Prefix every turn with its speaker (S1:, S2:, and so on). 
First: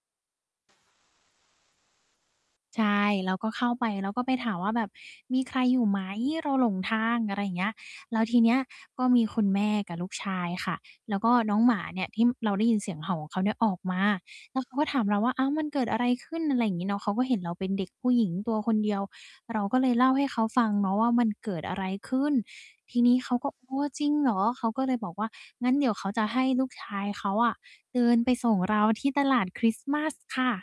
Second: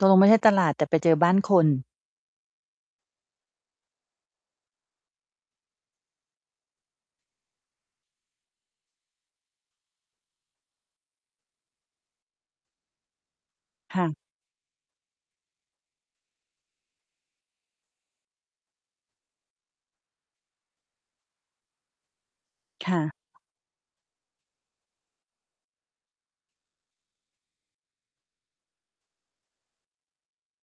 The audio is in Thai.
S1: ตกลงไม่ใช่ตลาด แต่ไปเจอบ้านคน
S2: ใช่ เราก็เข้าไป เราก็ไปถามว่าแบบ "มีใครอยู่ไหม? เราหลงทาง" อะไรอย่างเงี้ย แล้วทีเนี้ยก็มีคุณแม่กับลูกชายค่ะ แล้วก็น้องหมาเนี่ยที่เราได้ยินเสียงเห่าของเขาเนี่ยออกม
S1: ค
S2: า
S1: ่ะ
S2: แล้วเขาก็ถามเราว่า "อ้าว มันเกิดอะไรขึ้น?" อะไรอย่างงี้เนาะ เขาก็เห็นเราเป็นเด็กผู้หญิงตัวคนเดียว เราก็เลยเล่าให้เขาฟังเนาะว่ามันเกิดอะไรขึ้น
S1: ค
S2: ท
S1: ่
S2: ีนี้เขา
S1: ะ
S2: ก็ "โอ้ จริงเหรอ?" เขาก็เลยบอกว่า งั้นเดี๋ยวเขาจะให้ลูกชายเขาอะ เดินไปส่งเราที่ตลาดคริสต์มาสค่ะ